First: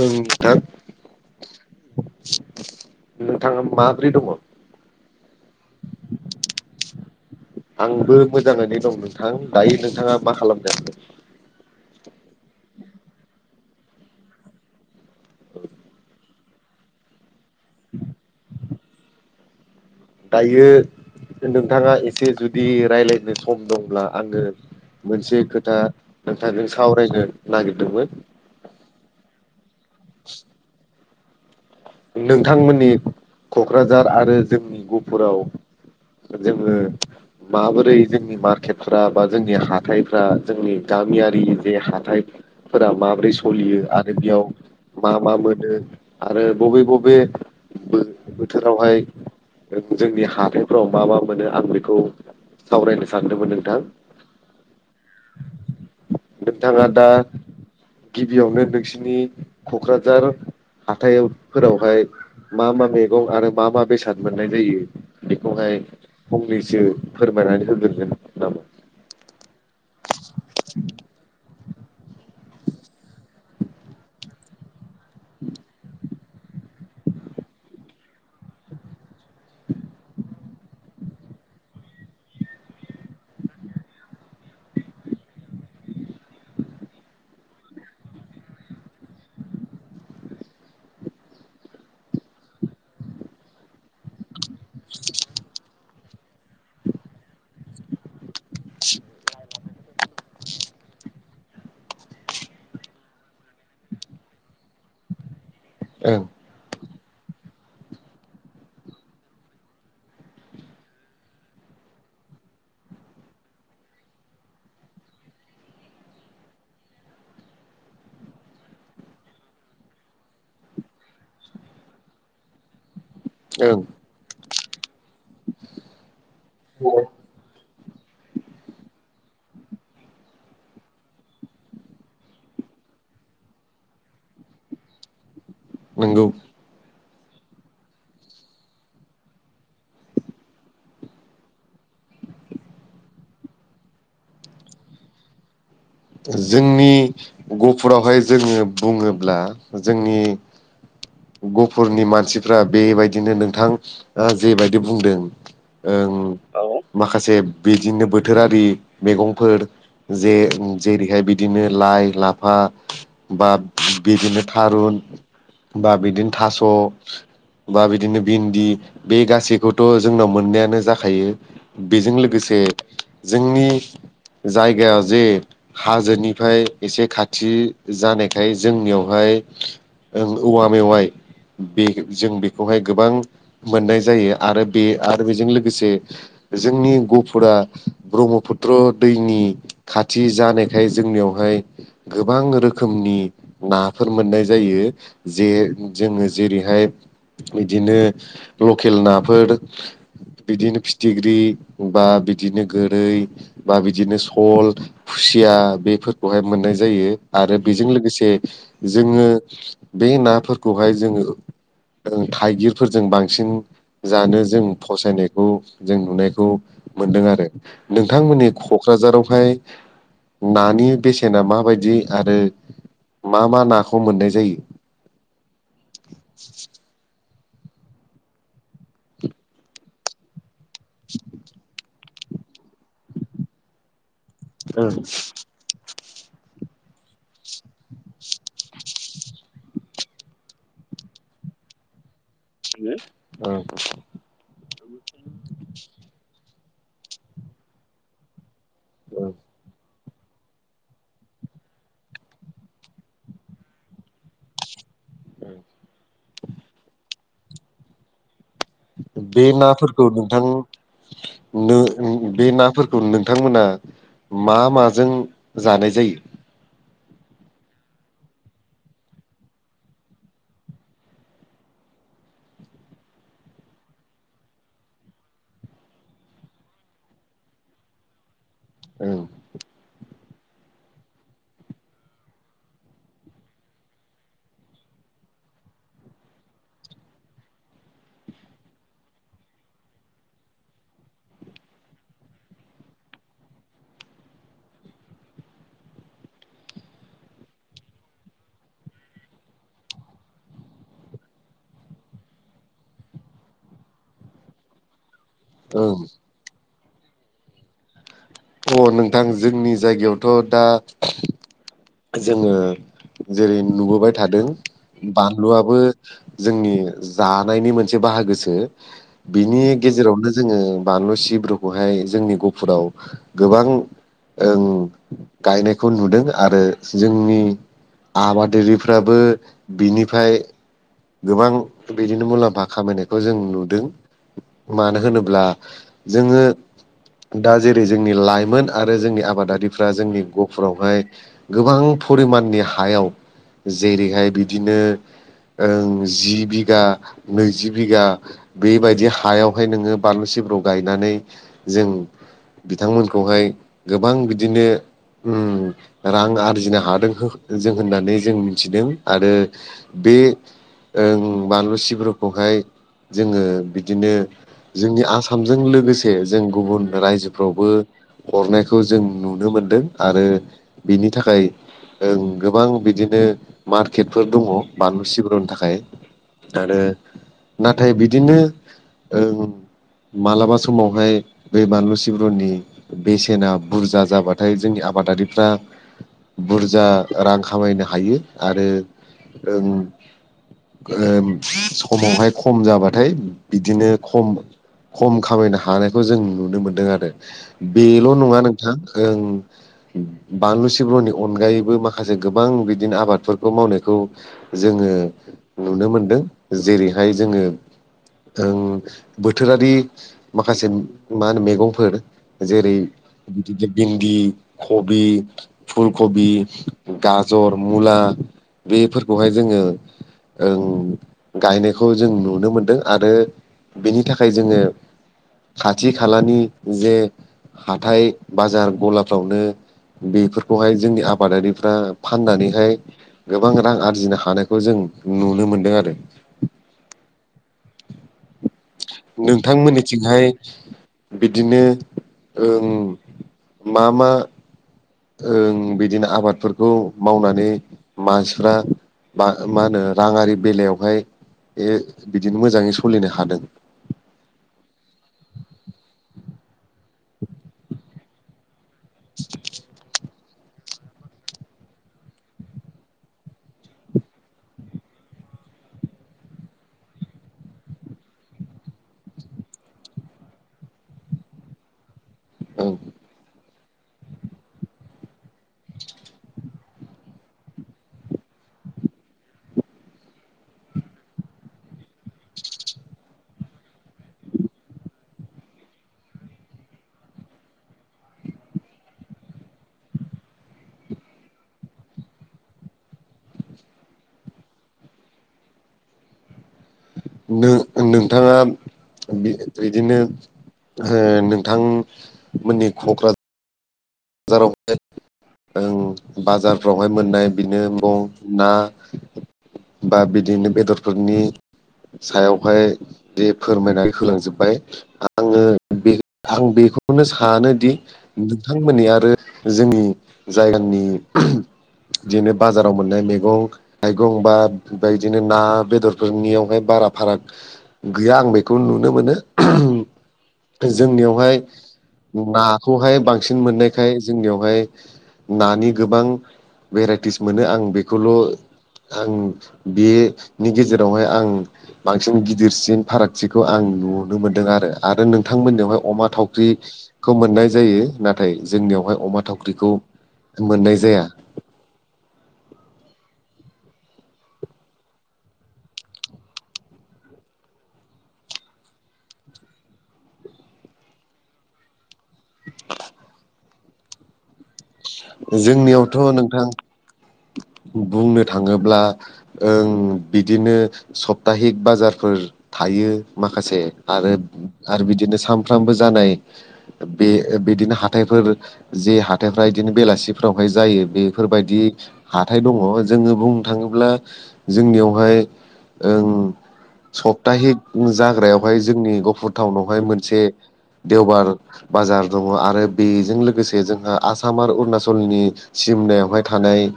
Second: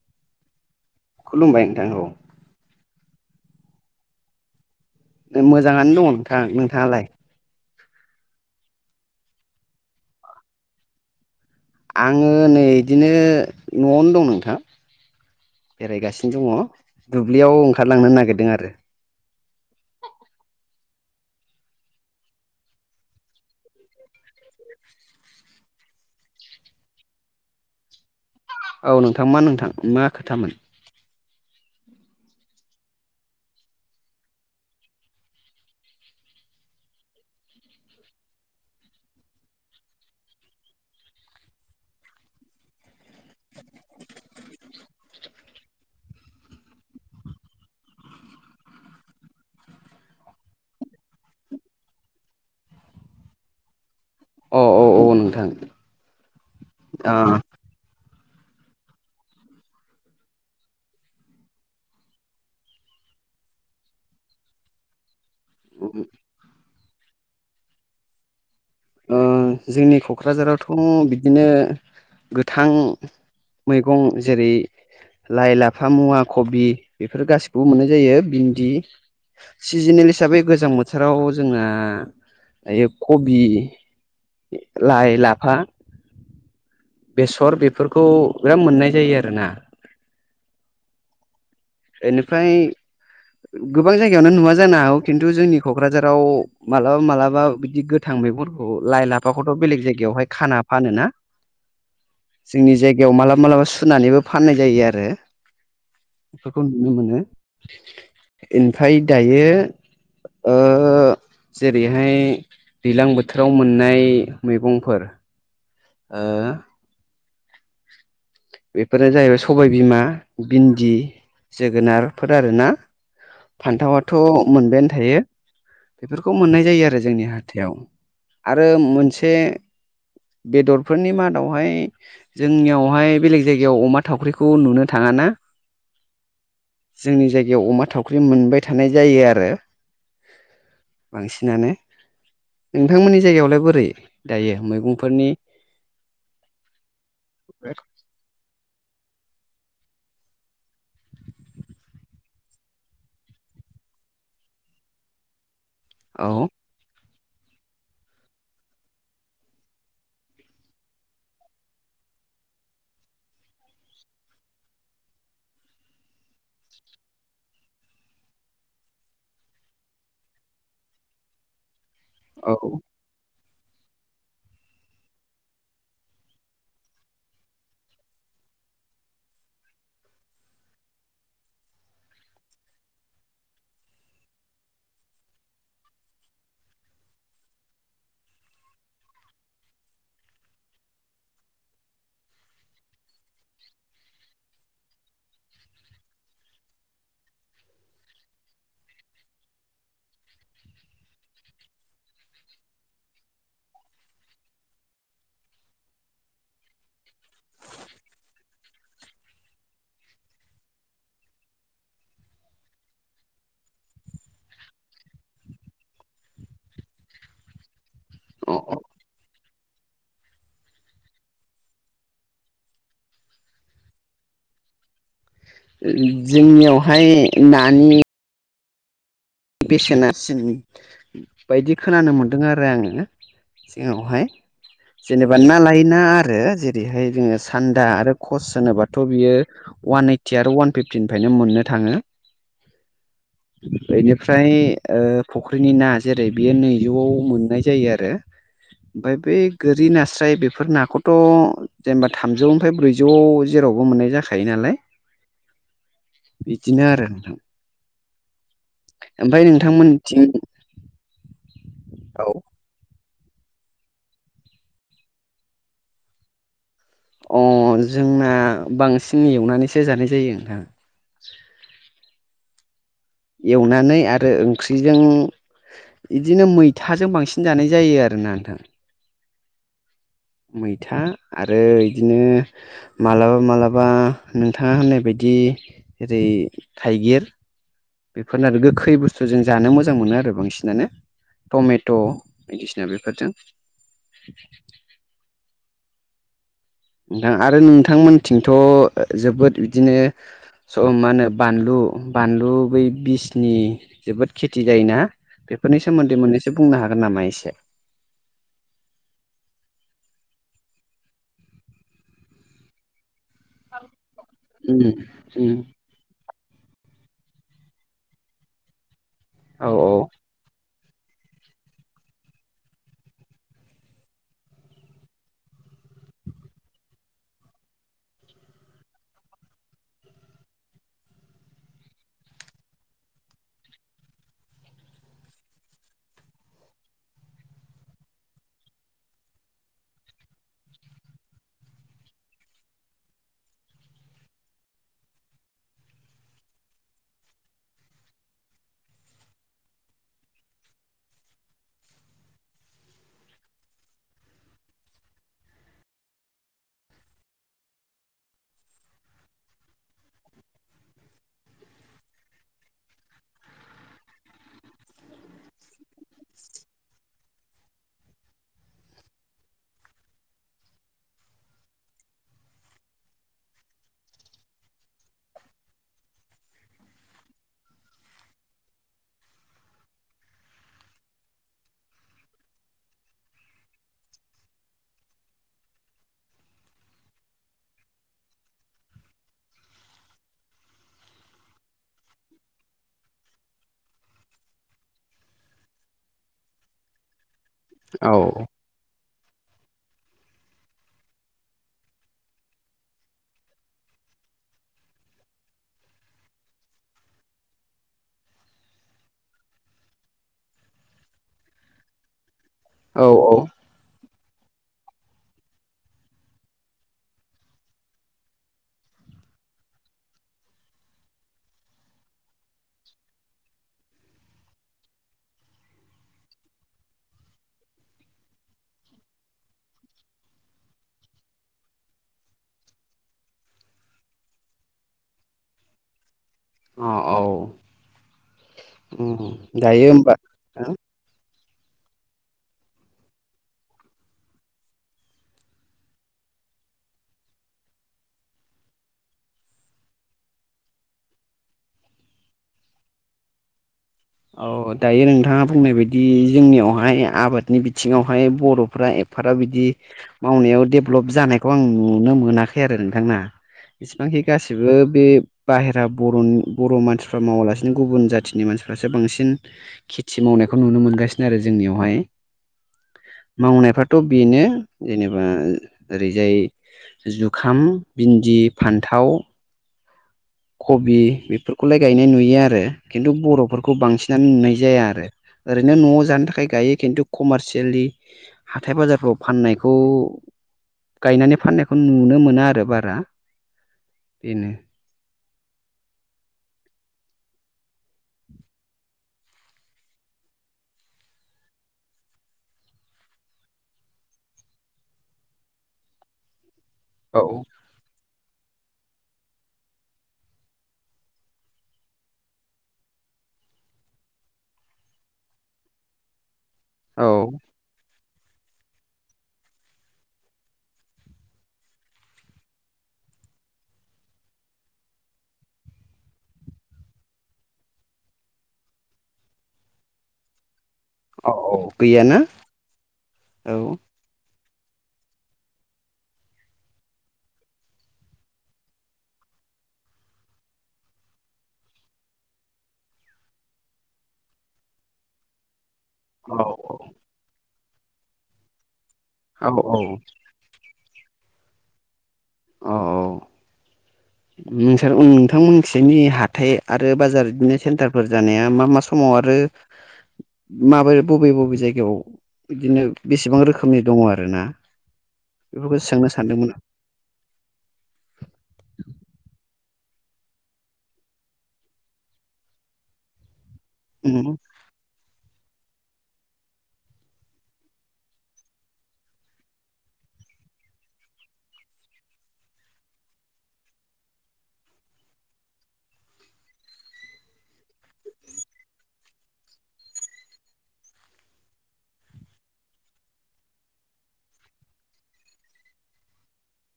ओं नोंथां खुलुमबाय नोंथां औ नोंथाङा माब्रै दङ मोजाङानो दङ नोंथां नोंथाङालाय आंबो मोजाङैनो दं नोंथां दायो नोंथाङा मा खालामदों आङो नै इदिनो न'आवनो दं नोंथां बेरायगासिनो दङ दुब्लियाव ओंखारलांनो नागिरदों आरो दायो नोंथाङा एसे जुदि रायलायनो सम दंब्ला आङो मोनसे खोथा नोंथांजों सावरायनो नागिरदोंमोन औ नोंथां मा नोंथां मा खोथामोन नोंथांमोननि क'क्राझार आरो जोंनि गुफुराव जोङो माबोरै जोंनि मार्केटफ्रा बा जोंनि हाथथायफ्रा जोंनि गामियारि जे हाथाय फोरा माब्रै सलियो आरो बेयाव मा मा मोनो आरो बबे बबे बोथोरावहाय जोंनि हाथायफोराव मा मा मोनो आं बेखौ सावरायनो सानदोंमोन नोंथां अ औ औ नोंथां नोंथाङा दा गिबियावनो नोंसिनि क'क्राझार हाथायाव फोरावहाय मा मा मैगं आरो मा मा बेसाद मोननाय जायो बेखौहाय ओ फंनैसो फोरमायनानै होग्रोदो नामा ओ जोंनि क'क्राझारावथ' बिदिनो गोथां मैगं जेरै लाइ लाफा मुवा कबि बेफोर गासिखौबो मोननाय जायो भिन्दि सिजोनेल हिसाबै गोजां बोथोराव जोंना दायो कबि लाइ लाफा बेसर बेफोरखौ बिराद मोननाय जायो आरोना बेनिफ्राय गोबां जायगायावनो नुवा जानो हागौ खिनथु जोंनि क'क्राझाराव मालाबा मालाबा बिदि गो थां मैगुरखौ लाइ लाफाखौथ' बेलेग जायगायावहाय खाना फानो ना [inaudible] जोंनि जायगायाव मालाबा मालाबा सुनानैबो फाननाय जायो आरो ओ बेखौ नुनो मोनो ओमफ्राय दायो ओ जेरैहाय दैज्लां बोथोराव मोननाय मैगंफोर ओ बेफोरो जाहैबाय सबायबिमा भिन्दि जोगोनारफोर आरोना ओं फानथावाथ' मोनबायानो थायो बेफोरखौ मोननाय जायो आरो जोंनि हाथायाव आरो मोनसे बेदरफोरनि मादावहाय जोंनियावहाय बेलेग जायगायाव अमा थावख्रिखौ नुनो थाङा ना नोंगौ जोंनि जायगायाव अमा थावख्रि मोनबाय थानाय जायो आरो बांसिनानो नोंथांमोननि जायगायावलाय बोरै दायो मैगंफोरनि जोंनि गुफुरावहाय जोङो बुङोब्ला जोंनि गफुरनि मानसिफ्रा बेबायदिनो नोंथां जेबायदि बुंदों ओं औ आव आव माखासे बिदिनो बोथोरारि मैगंफोर जे जेरैहाय बिदिनो लाइ लाफा बा बिदिनो थारुन बा बिदिनो थास' बा बिदिनो भिन्दि बे गासैखौथ' जोंनाव मोननायानो जाखायो बेजों औ लोगोसे जोंनि जायगायाव जे हाजोनिफ्राय एसे खाथि जानायखाय जोंनियावहाय ओं औवा मेवाइ बे जों बेखौहाय गोबां मोननाय जायो आरो बे आरो बेजों लोगोसे जोंनि गुफुरा ब्रह्मपुत्र दैनि खाथि जानायखाय जोंनियावहाय गोबां रोखोमनि नाफोर मोननाय जायो जे जोङो जेरैहाय बिदिनो लकेल नाफोर बिदिनो फिथिख्रि बा बिदिनो गोरै बा बिदिनो सल खुसिया बेफोरखौहाय मोननाय जायो आरो बेजों लोगोसे जोङो बे नाफोरखौहाय जोङो थाइगिरफोरजों बांसिन जानो जों फसायनायखौ जों नुनायखौ मोनदों आरो नोंथांमोननि अ अ क'क्राझारावहाय नानि बेसेना माबायदि आरो मा मा नाखौ मोननाय जायो जोंनियावहाय नानि बेसेनासिन बायदि खोनानो मोनदों आरो आङो जोंनावहाय ओं जेनेबा ना लायै ना आरो जेरैहाय जोङो सान्दा आरो कस होनोबाथ' बियो अवान ओइटि आरो अवान फिफटिनिफ्रायनो मोननो थाङो [unintelligible] फ्राय फुख्रिनि ना जेरै बेयो नैजौआव मोननाय जायो आरो ओमफफ्राय ओं बेै गोरि नास्राय बेफोर नाखौ थ' जेनेबा थामजौनिफ्राय ब्रैजौ जेरावबो मोननाय जाखायो नालाय औ बिदिनो आरो नोंथां ओमफ्राय बे नाफोरखौ नोंथांमोननिथिं नोंथां औ बे नाफोरखौ नोंथांमोना मा माजों जानाय जायो अ जोंना बांसिन एवनानैसो जानाय जायो नोंथां एवनानै आरो ओंख्रिजों बिदिनो मैथाजों बांसिन जानाय जायो आरोना नोंथां औ मैथा आरो बिदिनो मालाबा मालाबा नोंथाङा होननाय बायदि ओरै थाइगिर बेफोरनो आरो गोखै बुस्थु जों जानो मोजां मोनो आरो बांसिनानो टमेट' बायदिसिना बेफोरजों नोंथां आरो नोंथांमोनथिंथ' जोबोद बिदिनो स मा होनो बानलु बानलु बै बिसनि जोबोद खेथि जायोना बेफोरनि सोमोन्दै मोननैसो बुंनो हागोन नामा एसे अ नोंथां जोंनि जायगायावथ' दा जोङो जेरै नुबोबाय थादों उम उम बानलुआबो जोंनि जानायनि मोनसे बाहागोसो बिनि औ गेजेरावनो जोङो बानलु सिब्रुखौहाय जोंनि गुहफुराव गोबां गायनायखौ नुदों आरो जोंनि आबादिफ्राबो बिनिफ्राय गोबां बिदिनो मुलाम्फा खामायनायखौ जों नुदों मानो होनोब्ला जोङो दा जेरै जोंनि लाइमोन आरो जोंनि आबादारिफ्रा जोंनि गफुरावहाय गोबां परिमाननि हायाव जेरैहाय बिदिनो ओं जि बिघा नैजि बिघा बेबायदि हायावहाय नोङो बानलु सिब्राव गायनानै जों बिथांमोनखौहाय गोबां बिदिनो उम रां आरजिनो हादों जों होननानै जों मिथिदों आरो बे बानलुसिफोरखौहाय जोङो बिदिनो जोंनि आसामजों लोगोसे जों गुबुन रायजोफ्रावबो अरनायखौ जों नुनो मोनदों आरो बिनि थाखाय ओ गोबां बिदिनो मार्केटफोर दङ बानलु सिब्रुनि थाखाय आरो नाथाय बिदिनो ओ मालाबा समावहाय बे बानलु सिब्रनि बेसेना बुरजा जाबाथाय जोंनि आबादारिफ्रा बुरजा रां खामायनो हायो आरो उम समावहाय खम जाबाथाय बिदिनो खम खम खामायनो हानायखौ जों नुनो मोनदों आरो औ बेल' नङा नोंथां ओं बानलु सिब्रहनि अनगायैबो माखासे गोबां बिदिनो आबादफोरखौ मावनायखौ जोङो नुनो मोनदों जेरैहाय जोङो ओ बोथोरारि माखासे मा होनो मैगंफोर जेरै औ औ बिदिनो भिन्दि कबि फुलखबि गाजर मुला बेफोरखौहाय जोङो ओं गायनायखौ जों नुनो मोनदों आरो बेनि थाखाय जोङो खाथि खालानि जे हाथाय बाजार गलाफ्रावनो बेफोरखौहाय जोंनि आबादारिफ्रा फाननानैहाय गोबां रां आरजिनो हानायखौ जों नुनो मोनदों आरो। अ औ उम दायो होमबा नोंथांमोननिथिंहाय हो बिदिनो ओ मा मा? ओं बिदिनो आबादफोरखौ मावनानै मानसिफ्रा बा मा होनो राङारि बेलायावहाय बे बिदिनो मोजाङै सोलिनो हादों? औ दायो नोंथाङा बुंनाय बायदि जोंनियावहाय आबादनि बिथिङावहाय बर'फ्रा फोरा बिदि मावनायाव डेभलप जानायखौ आं नुनो मोनाखै आरो नोंथांना। इसिबांखि गासिबो बे बाहेरा बर'नि बर' मानसिफ्रा मावालासिनो गुबुन जाथिनि मानसिफ फ्रासो बांसिन खेथि मावनायखौ नुनो मोनगासिनो आरो जोंनियावहाय। ओं मावनायफ्राथ' बेनो जेनेबा ओरैजाय जुखाम भिन्दि फान्थाव कबि बेफोरखौलाय गायनाय नुयो आरो खिन्थु बर'फोरखौ बांसिनानो नुनाय जाया आरो। ओरैनो न'आव जानो थाखाय गायो खिन्थु कमारसियेलि हाथाय बाजारफ्राव फाननायखौ गायनानै फाननायखौ नुनो मोना आरो बारा बेनो। नो नोंथाङा बिदिनो नोंथां मोननि क'क्राझार जाराव बाजारफ्रावहाय औ मोननाय बिनोदिनो [unintelligible] दख बा बिदिनो बेदरफोरनि सायावहाय बे फोरमायनानै होलांजोबबाय। आङो बे आं बेखौनो औ सानोदि नोंथां मोननि आरो जोंनि जायगानि बिदिनो बाजाराव मोननाय मैगं थाइगं बा बेबायदिनो ना बेदरफोरनियावहाय बारा फाराग गैया आं बेखौ नुनो मोनो। जोंनियावहाय औ गैयाना नाखौहाय बांसिन औ मोननायखाय जोंनियावहाय नानि गोबां भेराइटिस मोनो आं बेखौलबो ओ आं बेनि गेजेरावहाय आं बांसिन गिदिरसिन फारागथिखौ आं नुनो मोन्दों आरो नोंथांमोननियावहाय अमा औ थावख्रिखौ मोननाय जायो नाथाय जोंनियावहाय अमा औ थावख्रिखौ। औ मोननाय जाया। औ औ। सार नोंथांमोनथिनि हाथाय आरो बाजार बिदिनो सेन्टारफोर जानाया मा मा समाव आरो। [inaudible] ओ माबोरै बबे बबे जायगायाव बिदिनो बेसेबां रोखोमनि दङ आरो ना जोंनियावथ' नोंथां ओ बुंनो थाङोब्ला ओं बिदिनो सप्ताहिक बाजारफोर थायो माखासे ओ आरो आं आरो बिदिनो सानफ्रामबो जानाय बे बिदिनो हाथायफोर जे हाथायफ्रा बिदिनो बेलासिफोरावहाय जायो बेफोरबायदि हाथाय दङ जोङो बुंनो थाङोब्लाबो जोंनियावहाय ओं सप्ताहिक जाग्रायावहाय जोंनि गफुर टाउनावहाय मोनसे देवबार बाजार दङ आरो बेजों लोगोसे जोंहा आसाम आसाम आरो अरुणाचलनि सिमनायावहाय थानाय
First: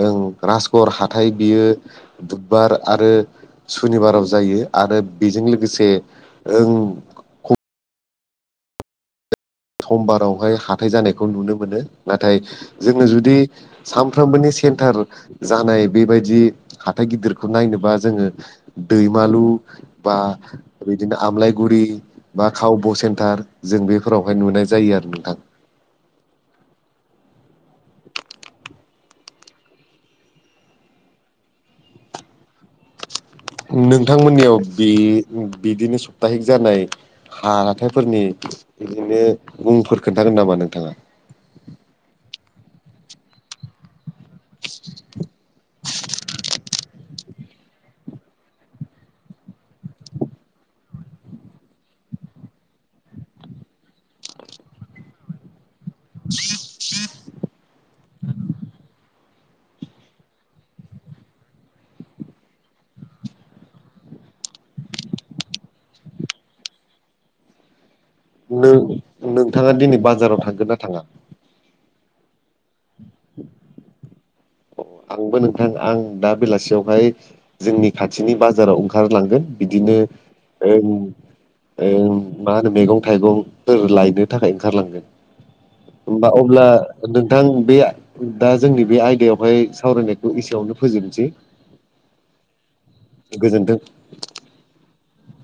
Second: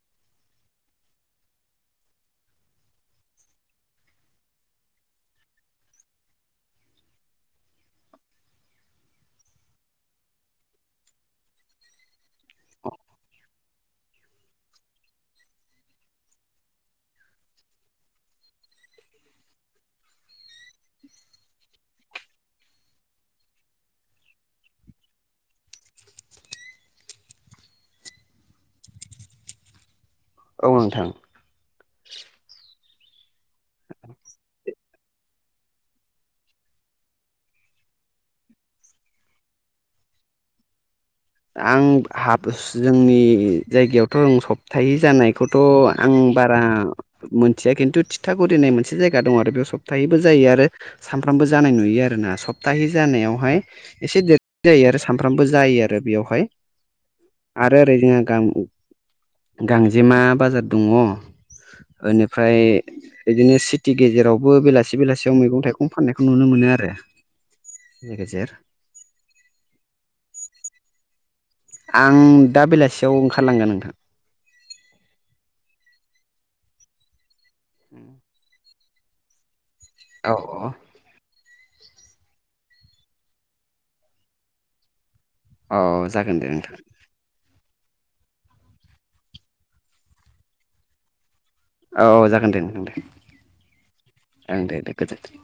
ओं राजगर हाथाय बियो बुधबार आरो सुनिबाराव जायो आरो बेजों लोगोसे। ओं। समबारावहाय हाथाय जानायखौ नुनो मोनो नाथाय जोङो जुदि सानफ्रोमबोनि सेन्टार जानाय बेबायदि हााइ गिदिरखौ नायनोबा जोङो। दैमालु बा बिदिनो आमलायगुरि बा कावब' सेन्टार जों ओ बेफोरावहाय नुनाय जायो आरो नोंथां औ नोंथां। नोंथांमोननियाव बे बिदिनो सप्ताहिक जानाय हाथायफोरनि बिदिनो मुंफोर खोन्थागोन नामा नोंथाङा? आं ह जोंनि जायगायावथ' रों सप्ताहै जानायखौथ' आं बारा मोनथिया खिन्थु थिथागुरि होननाय मोनसे जायगा दं आरो बेयाव सप्ताहैबो जायो आरो। सानफ्रामबो जानाय नुयो आरोना सप्ताहै जानायावहाय एसे देरसिन जायो आरो सानफ्रामबो जायो आरो। थाबाय आरो ओरै जोंहा गा गांजेमा बाजार दङ ओनिफ्राय बिदिनो सिटि गेजेरावबो बेलासि बेलासियाव मैगं थाइगं फाननायखौ नुनो मोनो आरो। लोगोसे नोंथाङा दिनै बाजाराव थांगोन ना थाङा? आं दा बेलासियाव ओंखारलांगोन नोंथां। आंबो नोंथां आं दा बेलासियावहाय जोंनि खाथिनि बाजाराव ओंखारलांगोन। बिदिनो औ औ ओं मा होनो मैगं थाइगंफोर लायनो थाखाय ओंखारलांगोन। औ हबा जागोन दे अब्ला नोंथां नोंथां बे दा जोंनि बे आयदायाव बेमाय सावरायनायखौ एसेयावनो फोजोबनोसै। औ औ जागोन दे नोंथां दे गोजोन्थों ओं दे दे गोजोन्थों।